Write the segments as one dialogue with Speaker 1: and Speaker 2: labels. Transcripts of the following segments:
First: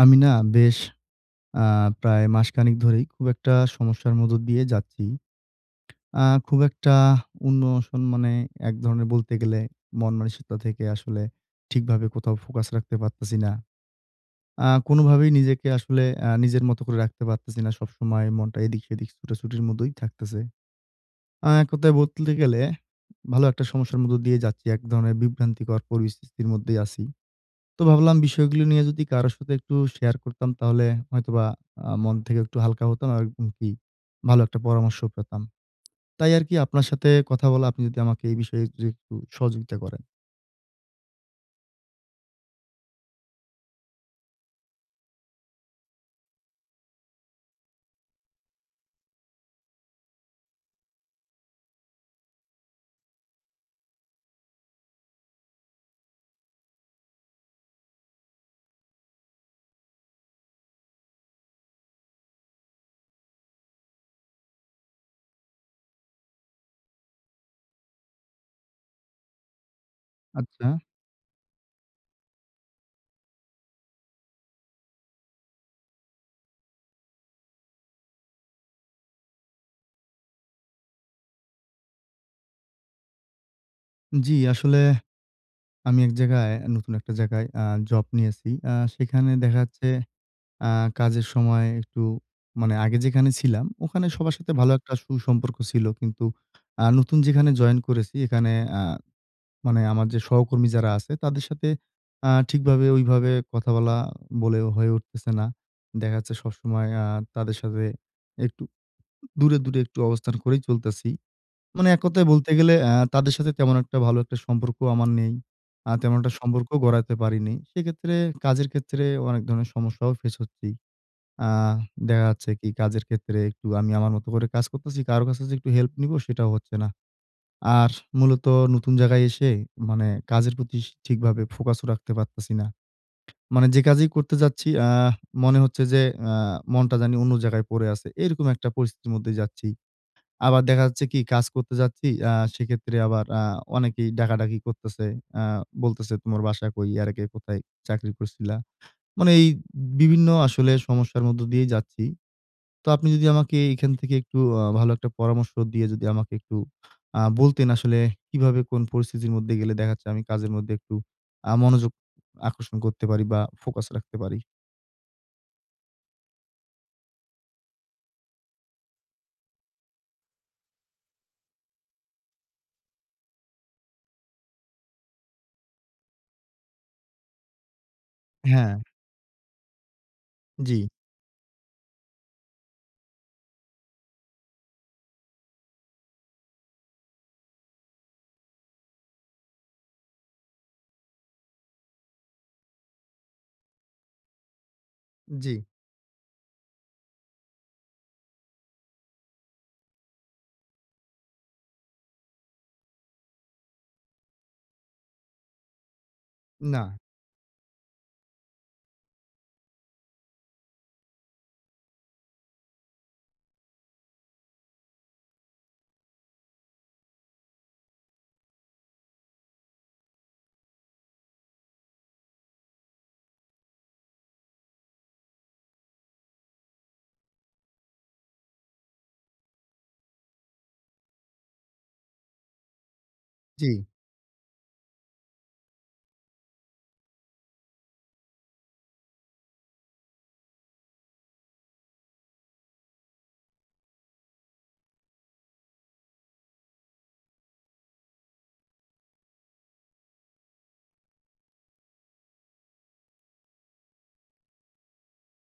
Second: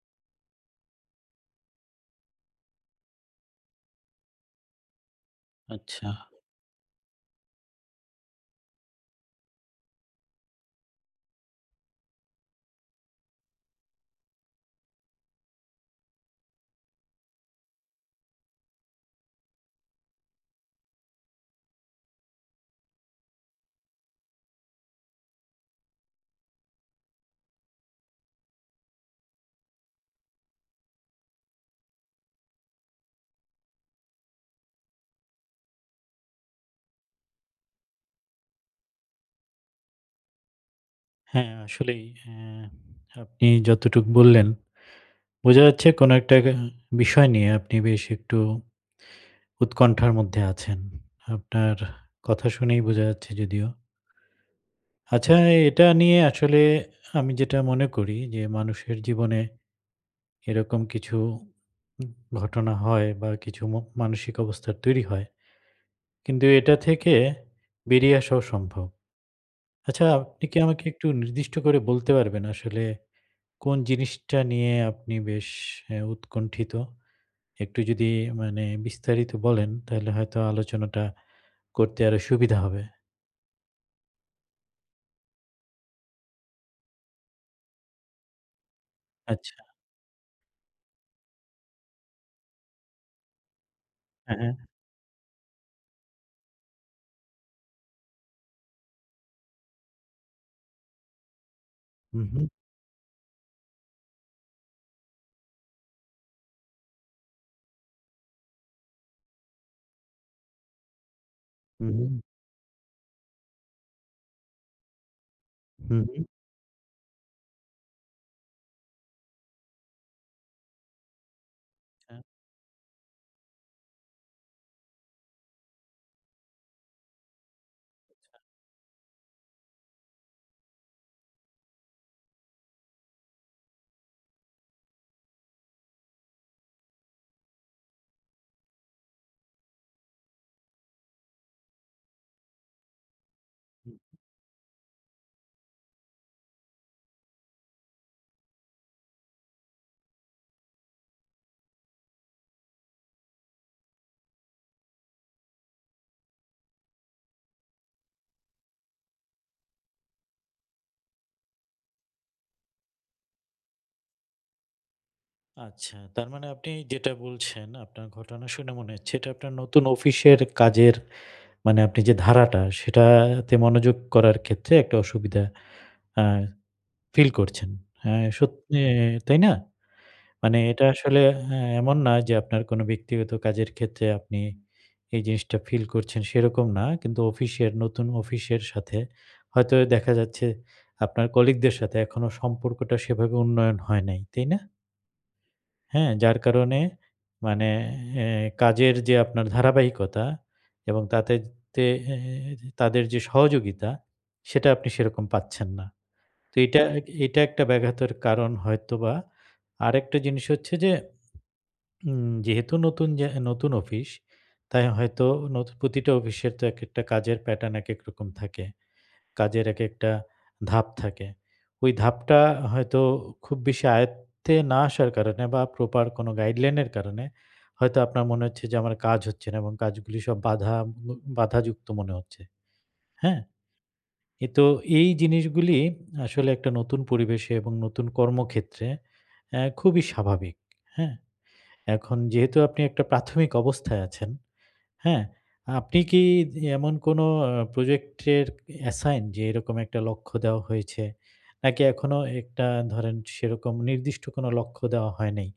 Speaker 1: আমি না বেশ আ প্রায় মাসখানেক ধরেই খুব একটা সমস্যার মধ্য দিয়ে যাচ্ছি।
Speaker 2: আচ্ছা।
Speaker 1: আ খুব একটা ইমোশন মানে একধরনের বলতে গেলে মনমানসিকতা থেকে আসলে ঠিকভাবে কোথাও ফোকাস রাখতে পারতেছি না। আ কোনোভাবেই নিজেকে আসলে আ নিজের মত করে রাখতে পারতেছি না। সবসময় মনটা এদিক সেদিক ছুটাছুটির মতোই থাকতেছে। আ এককথায় বলতে গেলে, ভালো একটা সমস্যার মধ্যে দিয়ে যাচ্ছি। একধরনের বিভ্রান্তিকর পরিস্থিতির মধ্যেই আছি। তো ভাবলাম বিষয়গুলো নিয়ে যদি কারো সাথে একটু শেয়ার করতাম, তাহলে হয়তোবা আ মন থেকে একটু হালকা হতাম আরকি ভালো একটা পরামর্শ পেতাম। তাই আরকি আপনার সাথে কথা বলা, আপনি যদি আমাকে এই বিষয়ে যদি একটু সহযোগিতা করেন?
Speaker 2: হ্যাঁ, আসলেই আ আপনি যতটুকু বললেন। বোঝা যাচ্ছে, কোন একটা আ বিষয় নিয়ে আপনি বেশ একটু উৎকণ্ঠার মধ্যে আছেন, আপনার কথা শুনেই বোঝা যাচ্ছে যদিও আচ্ছা, আ এটা নিয়ে আসলে আমি যেটা মনে করি যে মানুষের জীবনে। এরকম কিছু ঘটনা হয়, বা কিছু ম মানসিক অবস্থার তৈরি হয়। কিন্তু এটা থেকে বেরিয়ে আসাও সম্ভব। আচ্ছা, আপনি কি
Speaker 1: আচ্ছা।
Speaker 2: আমাকে একটু নির্দিষ্ট করে বলতে পারবেন? আসলে কোন জিনিসটা নিয়ে আপনি বেশ আ উৎকণ্ঠিত? একটু যদি মানে বিস্তারিত বলেন, তাইলে হয়তো আলোচনাটা করতে আরো সুবিধা হবে।
Speaker 1: জ্বি, আসলে আমি এক জায়গায় নতুন একটা জায়গায় আ জব নিয়েছি। আ সেখানে
Speaker 2: আচ্ছা।
Speaker 1: দেখা যাচ্ছে, আ কাজের সময় একটু মানে আগে যেখানে ছিলাম, ওখানে সবার
Speaker 2: হ্যাঁ,
Speaker 1: সাথে
Speaker 2: হ্যাঁ।
Speaker 1: ভালো একটা সুসম্পর্ক ছিল। কিন্তু আ নতুন যেখানে জয়েন করেছি, এখানে আ মানে আমার যে সহকর্মী যারা আছে, তাদের সাথে,
Speaker 2: হুম,
Speaker 1: আ
Speaker 2: হুম।
Speaker 1: ঠিকভাবে ওইভাবে কথা বলা বলে হয়ে উঠতেছে না। দেখা যাচ্ছে সবসময় আ তাদের সাথে একটু দূরে, দূরে একটু অবস্থান করেই চলতেছি।
Speaker 2: হু,
Speaker 1: মানে
Speaker 2: হুম।
Speaker 1: এককথায় বলতে গেলে, আ তাদের সাথে তেমন একটা ভালো একটা সম্পর্ক আমার নেই। আ
Speaker 2: হু,
Speaker 1: তেমন
Speaker 2: হুম।
Speaker 1: একটা সম্পর্ক গড়াতে পারিনি। সেক্ষেত্রে কাজের ক্ষেত্রে, অনেক ধরনের সমস্যাও ফেস করছি। আ
Speaker 2: হ্যাঁ।
Speaker 1: দেখা যাচ্ছে কি? কাজের ক্ষেত্রে একটু আমি আমার মতো করে কাজ করতেছি। কারো কাছে যদি একটু হেল্প নিবো সেটাও হচ্ছে না। আর মূলত নতুন জায়গায় এসে মানে কাজের প্রতি স ঠিকভাবে ফোকাস ও রাখতে পারতেছি না। মানে যে কাজেই করতে যাচ্ছি, আ মনে হচ্ছে যে আ মনটা জানি অন্য জায়গায় পড়ে আছে। এরকম একটা পরিস্থিতির মধ্যে যাচ্ছি। আবার দেখা যাচ্ছে কি? কাজ করতে যাচ্ছি আ সেক্ষেত্রে আবার আ
Speaker 2: হু।
Speaker 1: অনেকেই ডাকাডাকি করতেছে। আ বলতেছে, "তোমার বাসা কই? এর আগে কোথায় চাকরি করছিলা।" মানে এই বিভিন্ন আসলে সমস্যার মধ্য দিয়েই যাচ্ছি। তো আপনি যদি আমাকে এখান থেকে একটু আ ভালো একটা পরামর্শ দিয়ে, যদি আমাকে একটু আ বলতেন, আসলে কিভাবে কোন পরিস্থিতির মধ্যে গেলে দেখা যাচ্ছে, আমি কাজের মধ্যে একটু আ মনোযোগ আকর্ষণ করতে পারি? বা ফোকাস রাখতে পারি?
Speaker 2: আচ্ছা। তার মানে আপনি যেটা বলছেন, আপনার ঘটনা শুনে মনে হচ্ছে, এটা আপনার নতুন অফিসের কাজের, মানে আপনি যে ধারাটা, সেটাতে মনোযোগ করার ক্ষেত্রে একটা অসুবিধা আ ফিল করছেন। আ সত্যি
Speaker 1: হ্যাঁ।
Speaker 2: এ তাই না? মানে এটা
Speaker 1: জি।
Speaker 2: আসলে আ এমন না যে, আপনার কোন ব্যক্তিগত কাজের ক্ষেত্রে আপনি এই জিনিসটা ফিল করছেন সেরকম না। কিন্তু অফিসের, নতুন অফিসের সাথে হয়তো দেখা যাচ্ছে, আপনার কলিগদের সাথে এখনো সম্পর্কটা সেভাবে উন্নয়ন হয় নাই। তাই না?
Speaker 1: জি।
Speaker 2: হ্যাঁ? যার কারণে মানে এ কাজের যে আপনার ধারাবাহিকতা, এবং তাতে এ তাদের যে সহযোগিতা, সেটা আপনি সেরকম পাচ্ছেন না। তো এটা
Speaker 1: না।
Speaker 2: এ এটা একটা ব্যাঘাতের কারণ হয়তোবা। আরেকটা জিনিস হচ্ছে যে, উম যেহেতু নতুন জা নতুন অফিস তাই হয়তো, নতু প্রতিটা অফিসের তো একেকটা কাজের প্যাটার্ন, একেক রকম থাকে। কাজের একেকটা ধাপ থাকে। ওই ধাপটা হয়তো খুব বেশি আয়ত্তে না আসার কারণে, বা প্রপার কোন গাইডলাইন এর কারণে হয়তো আপনার মনে হচ্ছে, যে আমার কাজ হচ্ছে না, এবং কাজগুলো সব বাধা উ বাধাযুক্ত মনে হচ্ছে। হ্যাঁ?
Speaker 1: জি।
Speaker 2: এ তো এই জিনিসগুলি আসলে একটা নতুন পরিবেশে, এবং নতুন কর্মক্ষেত্রে আ খুবই স্বাভাবিক। হ্যাঁ? এখন যেহেতু আপনি একটা প্রাথমিক অবস্থায় আছেন, হ্যাঁ? আপনি কি এমন কোন আ প্রজেক্ট এর অ্যাসাইন? যে এরকম একটা লক্ষ্য দেওয়া হয়েছে। নাকি এখনো একটা ধরেন সেরকম নির্দিষ্ট কোন লক্ষ্য দেওয়া হয় নাই।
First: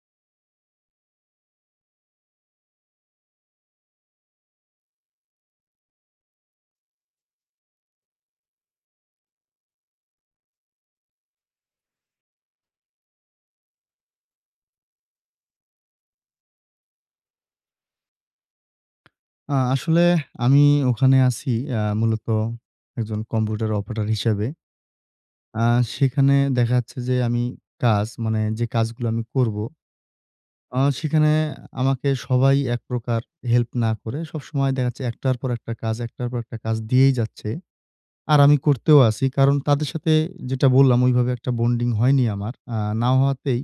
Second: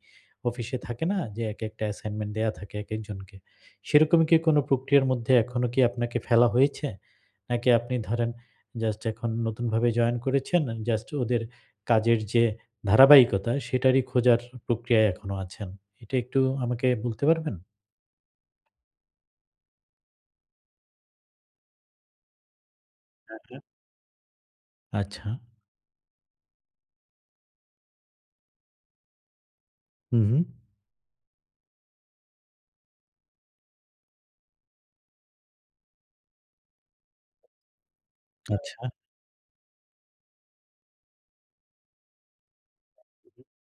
Speaker 2: অফিসে থাকে না? যে, একেকটা অ্যাসাইনমেন্ট দেয়া থাকে একেকজনকে। সেরকমই কি কোন প্রক্রিয়ার মধ্যে এখনো কি আপনাকে ফেলা হয়েছে? নাকি আপনি ধরেন জাস্ট এখন নতুনভাবে জয়েন করেছেন। জাস্ট ওদের কাজের যে ধারাবাহিকতা, সেটারই খোঁজার প্রক্রিয়ায় এখনো আছেন। এটা একটু আমাকে বলতে পারবেন?
Speaker 1: আ আসলে আমি ওখানে আছি, আ মূলত একজন
Speaker 2: হ্যাঁ, হ্যাঁ।
Speaker 1: কম্পিউটার অপারেটর হিসেবে।
Speaker 2: আচ্ছা।
Speaker 1: আ সেখানে দেখা যাচ্ছে যে আমি কাজ, মানে যে কাজগুলো আমি করব।
Speaker 2: হু, হুম।
Speaker 1: আ সেখানে আমাকে সবাই একপ্রকার হেল্প না করে। সবসময় দেখা যাচ্ছে ১ টার পর একটা কাজ, ১ টার পর একটা কাজ দিয়েই যাচ্ছে। আর আমি
Speaker 2: আচ্ছা।
Speaker 1: করতেও আছি। কারণ তাদের সাথে যেটা বললাম ওইভাবে একটা বন্ডিং হয়নি আমার। আ না
Speaker 2: [unintelligible]
Speaker 1: হওয়াতেই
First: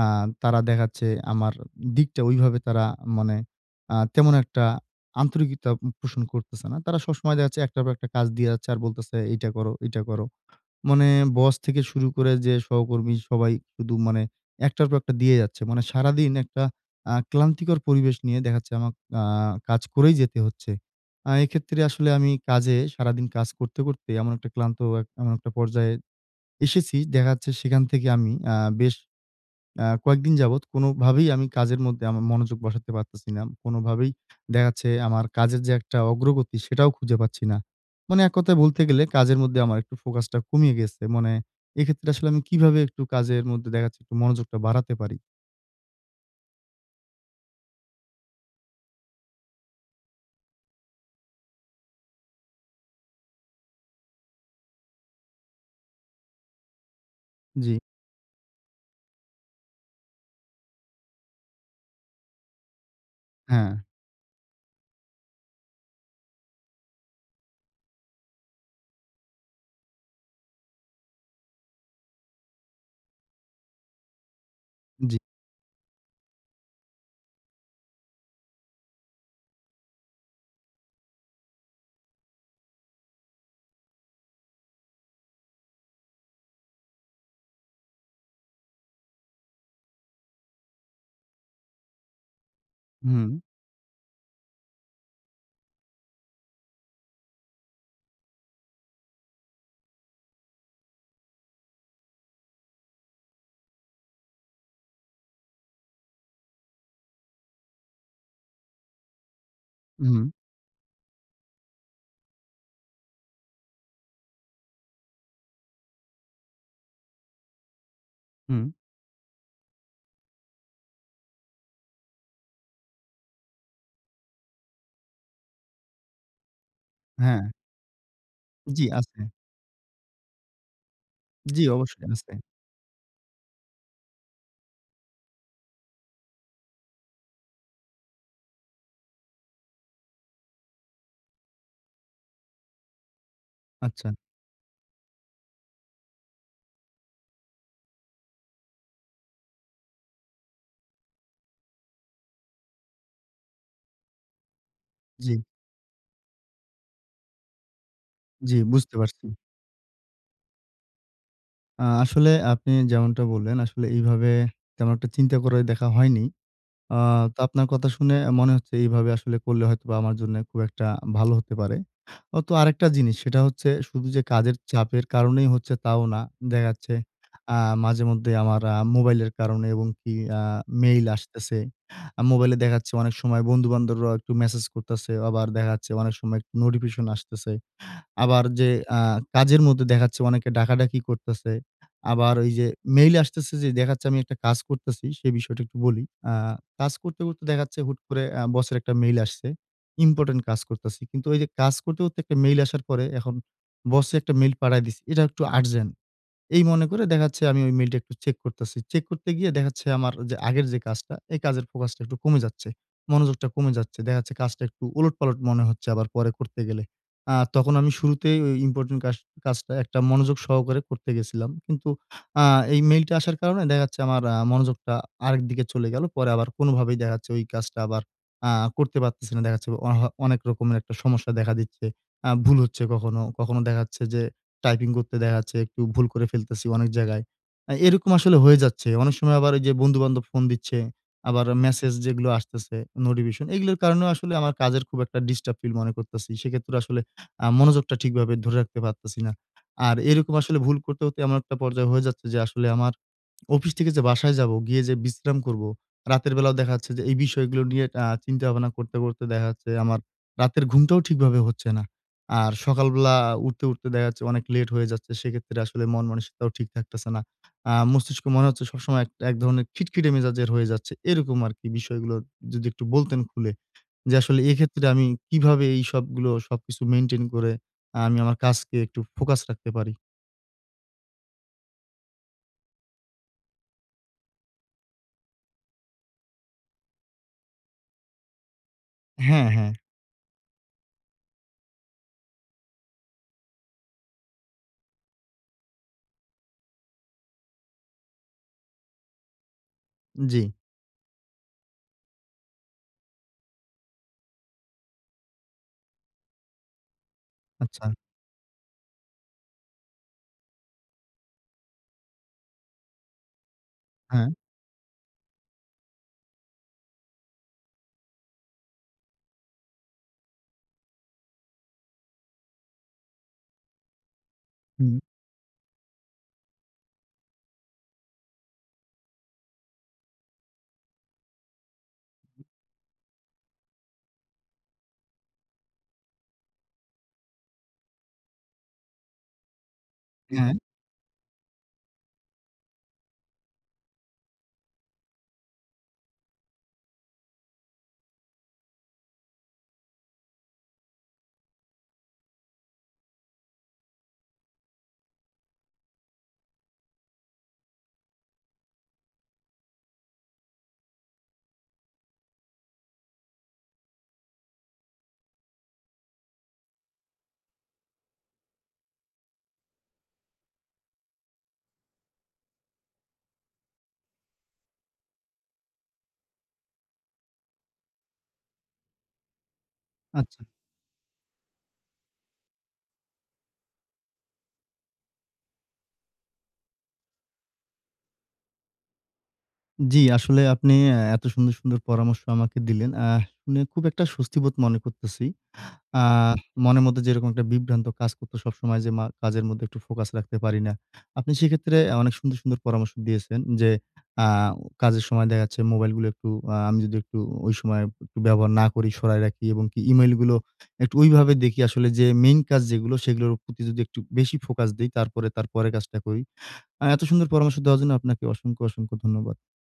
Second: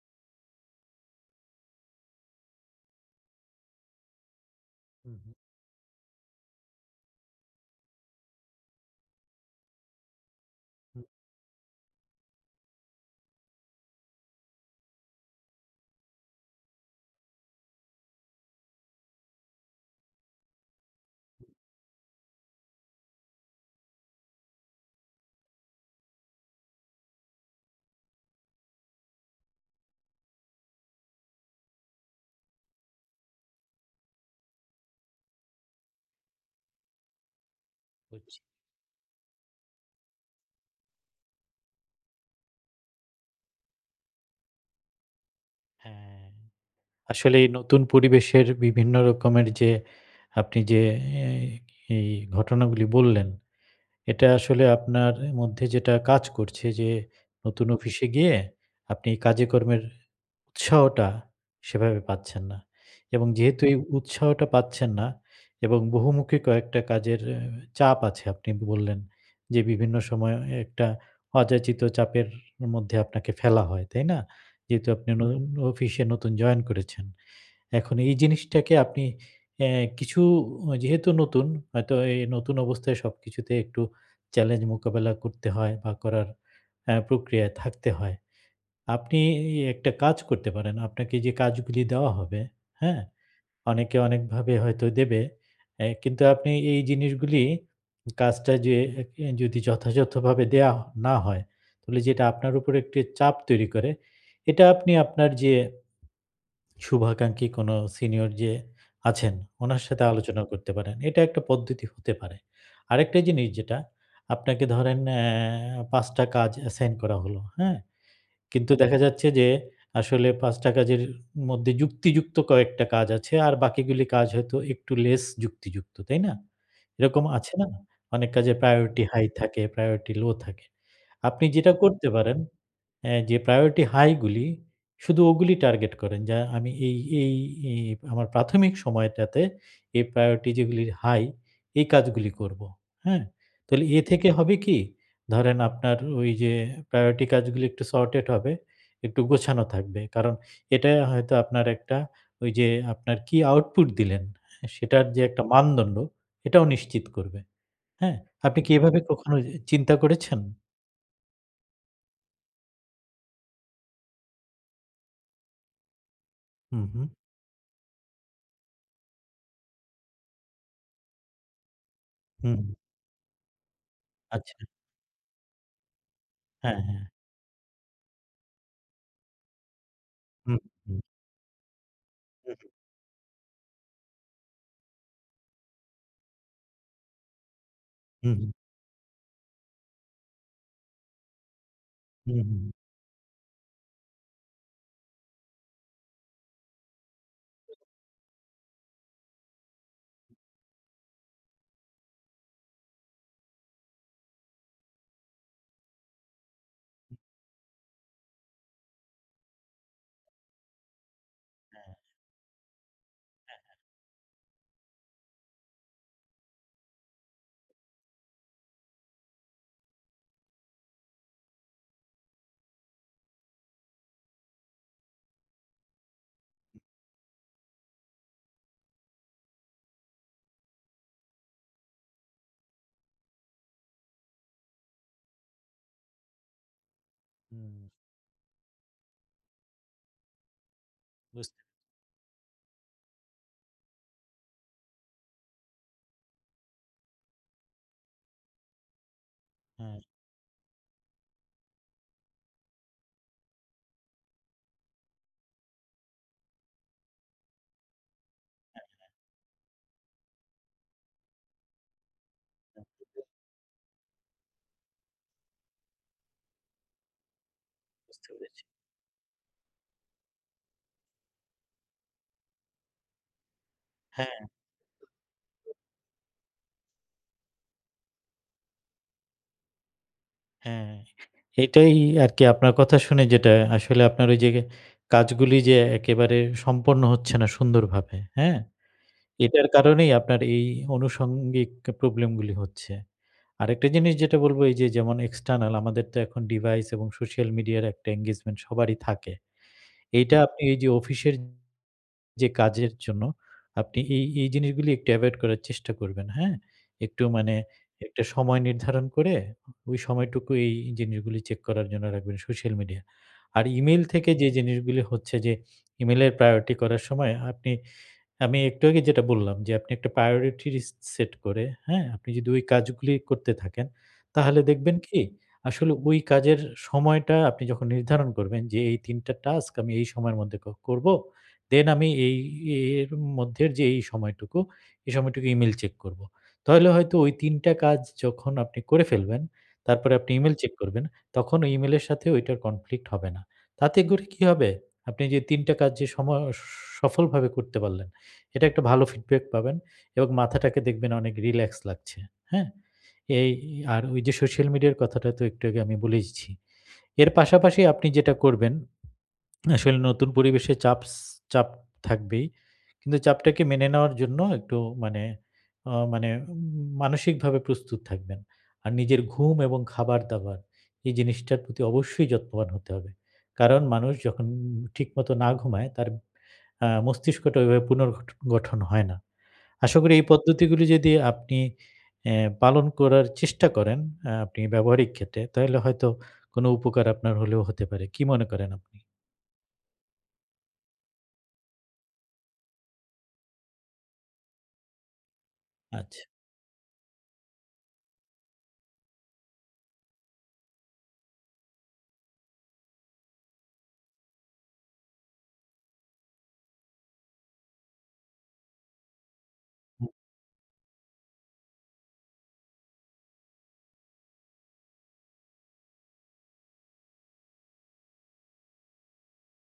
Speaker 1: আ তারা দেখা যাচ্ছে আমার দিকটা ওইভাবে তারা মানে আ তেমন একটা
Speaker 2: হু, হু।
Speaker 1: আন্তরিকতা পোষণ করতেছে না। তারা সবসময় দেখা যাচ্ছে একটার পর একটা কাজ দিয়ে যাচ্ছে, আর বলতেছে, "এইটা করো, ঐটা করো।"
Speaker 2: হু।
Speaker 1: মানে বস থেকে শুরু করে যে সহকর্মী সবাই শুধু মানে ১ টার পর একটা দিয়ে যাচ্ছে। মানে সারাদিন একটা আ ক্লান্তিকর পরিবেশ নিয়ে দেখা যাচ্ছে, আমাকে আ কাজ করেই যেতে হচ্ছে। আ
Speaker 2: হু।
Speaker 1: এক্ষেত্রে আসলে আমি কাজে সারাদিন কাজ করতে, করতে এমন একটা ক্লান্ত এমন একটা পর্যায়ে এসেছি। দেখা যাচ্ছে সেখান থেকে আমি আ বেশ আ কয়েকদিন যাবৎ কোনভাবেই আমি কাজের মধ্যে আমার মনোযোগ বসাতে পারতেছি না। কোনভাবেই দেখা যাচ্ছে, আমার কাজের যে একটা অগ্রগতি সেটাও খুঁজে পাচ্ছি না।
Speaker 2: ও,
Speaker 1: মানে
Speaker 2: জি।
Speaker 1: এককথায় বলতে গেলে, কাজের মধ্যে আমার একটু ফোকাসটা কমিয়ে গেছে। মানে এক্ষেত্রে আসলে আমি কিভাবে একটু কাজের মধ্যে দেখা যাচ্ছে, একটু মনোযোগটা বাড়াতে পারি?
Speaker 2: হ্যাঁ। আসলে এই নতুন পরিবেশের বিভিন্ন রকমের যে আপনি যে এ এই ঘটনাগুলি বললেন, এটা আসলে আপনার মধ্যে যেটা কাজ করছে, যে নতুন
Speaker 1: জ্বি।
Speaker 2: অফিসে গিয়ে, আপনি কাজেকর্মের উৎসাহটা সেভাবে পাচ্ছেন না। এবং যেহেতু এই
Speaker 1: হ্যাঁ।
Speaker 2: উৎসাহটা পাচ্ছেন না, এবং বহুমুখী কয়েকটা কাজের আ চাপ আছে, আপনি বললেন। যে বিভিন্ন সময় অ একটা অযাচিত চাপের মধ্যে আপনাকে ফেলা হয়। তাই না? যেহেতু আপনি
Speaker 1: জ্বি।
Speaker 2: নতুন অফিসে নতুন জয়েন করেছেন। এখন এই জিনিসটাকে আপনি অ্যা কিছু যেহেতু নতুন হয়তো এই নতুন অবস্থায় সবকিছুতে একটু চ্যালেঞ্জ মোকাবেলা করতে হয়, বা করার আ প্রক্রিয়ায় থাকতে হয়। আপনি এ একটা কাজ করতে পারেন। আপনাকে যে কাজগুলি দেওয়া হবে, হ্যাঁ?
Speaker 1: হুম।
Speaker 2: অনেকে অনেকভাবে হয়তো দেবে। এ কিন্তু আপনি এই জিনিসগুলি কাজটা যে যদি যথাযথভাবে দেওয়া না হয়, তাহলে যেটা আপনার উপর একটি চাপ তৈরি করে, এটা আপনি আপনার যে শুভাকাঙ্ক্ষী কোন সিনিয়র যে আছেন, উনার সাথে
Speaker 1: উ হুম।
Speaker 2: আলোচনা করতে পারেন। এটা একটা পদ্ধতি হতে পারে। আরেকটা জিনিস যেটা, আপনাকে ধরেন এ ৫ টা কাজ এসাইন করা হলো। হ্যাঁ?
Speaker 1: হুম।
Speaker 2: কিন্তু দেখা যাচ্ছে, যে, আসলে ৫ টা কাজের মধ্যে যুক্তিযুক্ত কয়েকটা কাজ আছে। আর বাকিগুলি কাজ হয়তো একটু লেস যুক্তিযুক্ত। তাই না? এরকম
Speaker 1: হ্যাঁ।
Speaker 2: আছে না? অনেক কাজে
Speaker 1: জ্বি
Speaker 2: প্রায়োরিটি
Speaker 1: আছে।
Speaker 2: হাই থাকে, প্রায়োরিটি লো থাকে। আপনি
Speaker 1: জ্বি
Speaker 2: যেটা
Speaker 1: অবশ্যই
Speaker 2: করতে
Speaker 1: আছে।
Speaker 2: পারেন এ যে, প্রায়োরিটি হাই গুলি শুধু ওগুলি টার্গেট করেন, যে আমি এই, এই এ আমার প্রাথমিক সময়টাতে, এই প্রায়োরিটি যেগুলি হাই এই কাজগুলি করব। হ্যাঁ? তাইলে এ
Speaker 1: আচ্ছা।
Speaker 2: থেকে হবে কি? ধরেন আপনার ওই যে প্রায়োরিটি কাজগুলো একটু সর্টেড হবে, একটু গোছানো থাকবে। কারণ এটা হয়তো আপনার একটা ঐ যে আপনার কি আউটপুট দিলেন সেটার যে
Speaker 1: জ্বি।
Speaker 2: একটা মানদণ্ড এটাও নিশ্চিত করবে। হ্যাঁ?
Speaker 1: জ্বি,
Speaker 2: আপনি কি
Speaker 1: বুঝতে
Speaker 2: এভাবে
Speaker 1: পারছি।
Speaker 2: কখনো চিন্তা করেছেন?
Speaker 1: আ আসলে আপনি যেমনটা বললেন, আসলে এভাবে তেমন একটা চিন্তা করে দেখা হয়নি।
Speaker 2: হুম,
Speaker 1: আ
Speaker 2: হুম।
Speaker 1: তো আপনার কথা শুনে মনে হচ্ছে, এইভাবে আসলে করলে হয়তো আমার জন্য খুব একটা ভালো হতে পারে। আ তো
Speaker 2: হুম।
Speaker 1: আরেকটা জিনিস সেটা হচ্ছে, শুধু যে কাজের
Speaker 2: আচ্ছা।
Speaker 1: চাপের কারণেই হচ্ছে, তাও না। দেখা
Speaker 2: হ্যাঁ,
Speaker 1: যাচ্ছে,
Speaker 2: হ্যাঁ।
Speaker 1: আ মাঝেমধ্যেই আমার আ মোবাইলের কারণে, এবং কি আ
Speaker 2: হুম, হু।
Speaker 1: মেইল আসতেছে। আ
Speaker 2: হু,
Speaker 1: মোবাইলে
Speaker 2: হু।
Speaker 1: দেখা যাচ্ছে অনেক সময় বন্ধু-বান্ধবরা একটু মেসেজ করতেছে, আবার দেখা যাচ্ছে অনেক সময় নোটিফিকেশন আসতেছে।
Speaker 2: হুম,
Speaker 1: আবার
Speaker 2: হুম।
Speaker 1: যে আ কাজের মধ্যে দেখা যাচ্ছে, অনেকে ডাকাডাকি করতেছে। আবার
Speaker 2: হুম,
Speaker 1: ওই যে
Speaker 2: হুম।
Speaker 1: মেইল আসতেছে যে দেখা যাচ্ছে, আমি একটা কাজ করছি সে বিষয়টা একটু বলি। আ কাজ করতে, করতে দেখা যাচ্ছে হুট করে আ বসের একটা মেইল আসছে। ইম্পোর্টেন্ট কাজ করতেছি। কিন্তু ওই যে কাজ করতে, করতে একটা মেইল আসার পরে এখন বসে একটা মেইল পাঠায় দিছে। এটা একটু আর্জেন্ট। এই মনে করে
Speaker 2: হুম।
Speaker 1: দেখা যাচ্ছে আমি ওই মেইল টা একটু চেক করতেছি। চেক করতে গিয়ে দেখা যাচ্ছে আমার যে আগের যে কাজটা এই কাজের
Speaker 2: হ্যাঁ।
Speaker 1: ফোকাস টা একটু কমে যাচ্ছে। মনোযোগটা
Speaker 2: হ্যাঁ,
Speaker 1: কমে
Speaker 2: হ্যাঁ।
Speaker 1: যাচ্ছে। দেখা যাচ্ছে কাজটা একটু উলটপালট মনে হচ্ছে, আবার পরে করতে গেলে। আ তখন আমি শুরুতেই ঐ ইম্পোর্টেন্ট কাস কাজটা একটা মনোযোগ সহকারে করতে গেছিলাম। কিন্তু আ এই মেইলটা আসার কারণে দেখা যাচ্ছে, আমার আ মনোযোগটা আরেকদিকে চলে গেল। পরে আবার
Speaker 2: হুম।
Speaker 1: কোনভাবেই দেখা যাচ্ছে ওই কাজটা আবার আ করতে পারতেছি না। দেখা যাচ্ছে অহ অনেক রকমের একটা সমস্যা দেখা দিচ্ছে। আ ভুল হচ্ছে কখনো, কখনো, দেখা যাচ্ছে যে টাইপিং করতে দেখা যাচ্ছে, একটু ভুল করে ফেলতেছি অনেক জায়গায়। আ
Speaker 2: হুম।
Speaker 1: এরকম আসলে হয়ে যাচ্ছে। অনেক সময় আবার যে বন্ধু-বান্ধব ফোন দিচ্ছে, আবার
Speaker 2: বুঝতে
Speaker 1: মেসেজ যেগুলো আসতেছে নোটিফিকেশন এগুলোর কারণে আসলে আমার কাজের খুব একটা ডিস্টার্ব ফিল মনে করতেছি। সেক্ষেত্রে আসলে আ মনোযোগটা ঠিকভাবে ধরে রাখতে পারতেছি না। আর
Speaker 2: হ্যাঁ।
Speaker 1: এরকম আসলে ভুল করতে, করতে এমন একটা পর্যায় হয়ে যাচ্ছে, যে আসলে আমার অফিস থেকে যে বাসায় যাবো, গিয়ে যে বিশ্রাম করবো, রাতের বেলাও দেখা যাচ্ছে যে এই বিষয়গুলো নিয়ে আ চিন্তা ভাবনা
Speaker 2: হ্যাঁ,
Speaker 1: করতে,
Speaker 2: হ্যাঁ।
Speaker 1: করতে দেখা যাচ্ছে। আমার রাতের ঘুমটাও ঠিকভাবে হচ্ছে না। আর সকালবেলা
Speaker 2: [unintelligible]
Speaker 1: উঠতে, উঠতে দেখা যাচ্ছে, অনেক লেট হয়ে যাচ্ছে। সেক্ষেত্রে আসলে মন-মানসিকতাও ঠিক থাকতেছে না। আ
Speaker 2: বুঝতে
Speaker 1: মস্তিষ্কে মনে
Speaker 2: পেরেছি।
Speaker 1: হচ্ছে সবসময় এ এক ধরনের খিটখিটে মেজাজের হয়ে যাচ্ছে। এরকম আরকি বিষয়গুলো যদি একটু বলতেন খুলে। যে
Speaker 2: হ্যাঁ।
Speaker 1: আসলে এক্ষেত্রে আমি কিভাবে এইসবগুলো সবকিছু মেইনটেইন করে আমি আমার কাজকে একটু ফোকাস রাখতে পারি?
Speaker 2: হ্যাঁ, এটাই আরকি আপনার কথা শুনে, যেটা আসলে আপনার ওই যে কাজগুলি যে একেবারে সম্পন্ন হচ্ছে না সুন্দরভাবে, হ্যাঁ?
Speaker 1: হ্যাঁ,
Speaker 2: এটার
Speaker 1: হ্যাঁ।
Speaker 2: কারণেই আপনার এই আনুষঙ্গিক প্রবলেমগুলি হচ্ছে। আরেকটা জিনিস যেটা বলব, এই যে যেমন এক্সটার্নাল আমাদের তো এখন ডিভাইস, এবং সোশ্যাল মিডিয়ার একটা এনগেজমেন্ট সবারই থাকে। এইটা
Speaker 1: জি।
Speaker 2: আপনি এই যে অফিসের যে কাজের জন্য আপনি এই, এই জিনিসগুলি একটু অ্যাভয়েড করার চেষ্টা করবেন হ্যাঁ? একটু মানে
Speaker 1: আচ্ছা।
Speaker 2: একটা সময় নির্ধারণ করে, ওই সময়টুকু এই জিনিসগুলি চেক করার জন্য রাখবেন সোশ্যাল মিডিয়া। আর E-mail
Speaker 1: হ্যাঁ।
Speaker 2: থেকে যে জিনিসগুলি হচ্ছে যে E-mail এর প্রায়োরিটি করার সময় আপনি আমি একটু আগে যেটা বললাম, যে আপনি একটা প্রায়োরিটি র ইস সেট করে, হ্যাঁ? আপনি যদি ওই কাজগুলি করতে থাকেন, তাহলে দেখবেন
Speaker 1: হুম।
Speaker 2: কি? আসলে ওই কাজের সময়টা আপনি যখন নির্ধারণ করবেন, যে এই ৩ টা টাস্ক আমি এই সময়ের মধ্যে ক করব, দেন আমি এই এর মধ্যে যে এই সময়টুকু, এই সময়টুকু E-mail চেক করব। তাহলে হয়তো ওই ৩ টা কাজ যখন আপনি করে ফেলবেন, তারপরে আপনি
Speaker 1: হ্যাঁ।
Speaker 2: E-mail চেক করবেন তখন ওই E-mail এর সাথে ওইটার কনফ্লিক্ট হবে না। তাতে করে কী হবে? আপনি যে ৩ টা কাজ যে সম সফলভাবে করতে পারলেন, এটা একটা ভালো ফিডব্যাক পাবেন, এবং মাথাটাকে দেখবেন অনেক রিল্যাক্স লাগছে, হ্যাঁ? এই আর ওই যে সোশ্যাল মিডিয়ার কথাটা তো একটু আগে আমি বলেইছি। এর পাশাপাশি আপনি যেটা করবেন, আসলে নতুন পরিবেশে চাপস চাপ থাকবেই। কিন্তু চাপটাকে মেনে নেওয়ার জন্য একটু মানে আ মানে উ মানসিকভাবে প্রস্তুত থাকবেন। আর নিজের ঘুম, এবং খাবার-দাবার এই জিনিসটার প্রতি অবশ্যই যত্নবান হতে হবে। কারণ মানুষ যখন ঠিকমত না ঘুমায়, তার আ মস্তিষ্কটা ওইভাবে পুনর্গঠ গঠন হয় না। আশা করি এই
Speaker 1: আচ্ছা।
Speaker 2: পদ্ধতিগুলি যদি আপনি এ পালন করার চেষ্টা করেন, আ আপনি ব্যবহারিক ক্ষেত্রে তাইলে হয়তো কোন উপকার আপনার হলেও হতে পারে, কী মনে করেন আপনি?
Speaker 1: জি, আসলে আপনি এ এত সুন্দর, সুন্দর পরামর্শ আমাকে দিলেন। আ শুনে খুব একটা স্বস্তিবোধ মনে করতেছি, আ
Speaker 2: আচ্ছা।
Speaker 1: মনের মধ্যে যেরকম একটা বিভ্রান্ত কাজ করত সবসময়, যে মা কাজের মধ্যে একটু ফোকাস রাখতে পারি না। আপনি সেক্ষেত্রে আ অনেক সুন্দর, সুন্দর পরামর্শ দিয়েছেন যে আ কাজের সময় দেখা যাচ্ছে মোবাইলগুলো একটু আ আমি যদি একটু ওই সময় ব্যবহার না করি, সরায় রাখি, এবং কি
Speaker 2: হু।
Speaker 1: E-mail গুলো একটু ওই ভাবে দেখি, আসলে যে মেইন কাজ যেগুলো সেগুলোর প্রতি যদি একটু বেশি ফোকাস দেই, তারপরে, তারপরের কাজটা করি। আ এত সুন্দর পরামর্শ দেওয়ার জন্য আপনাকে অসংখ্য, অসংখ্য ধন্যবাদ।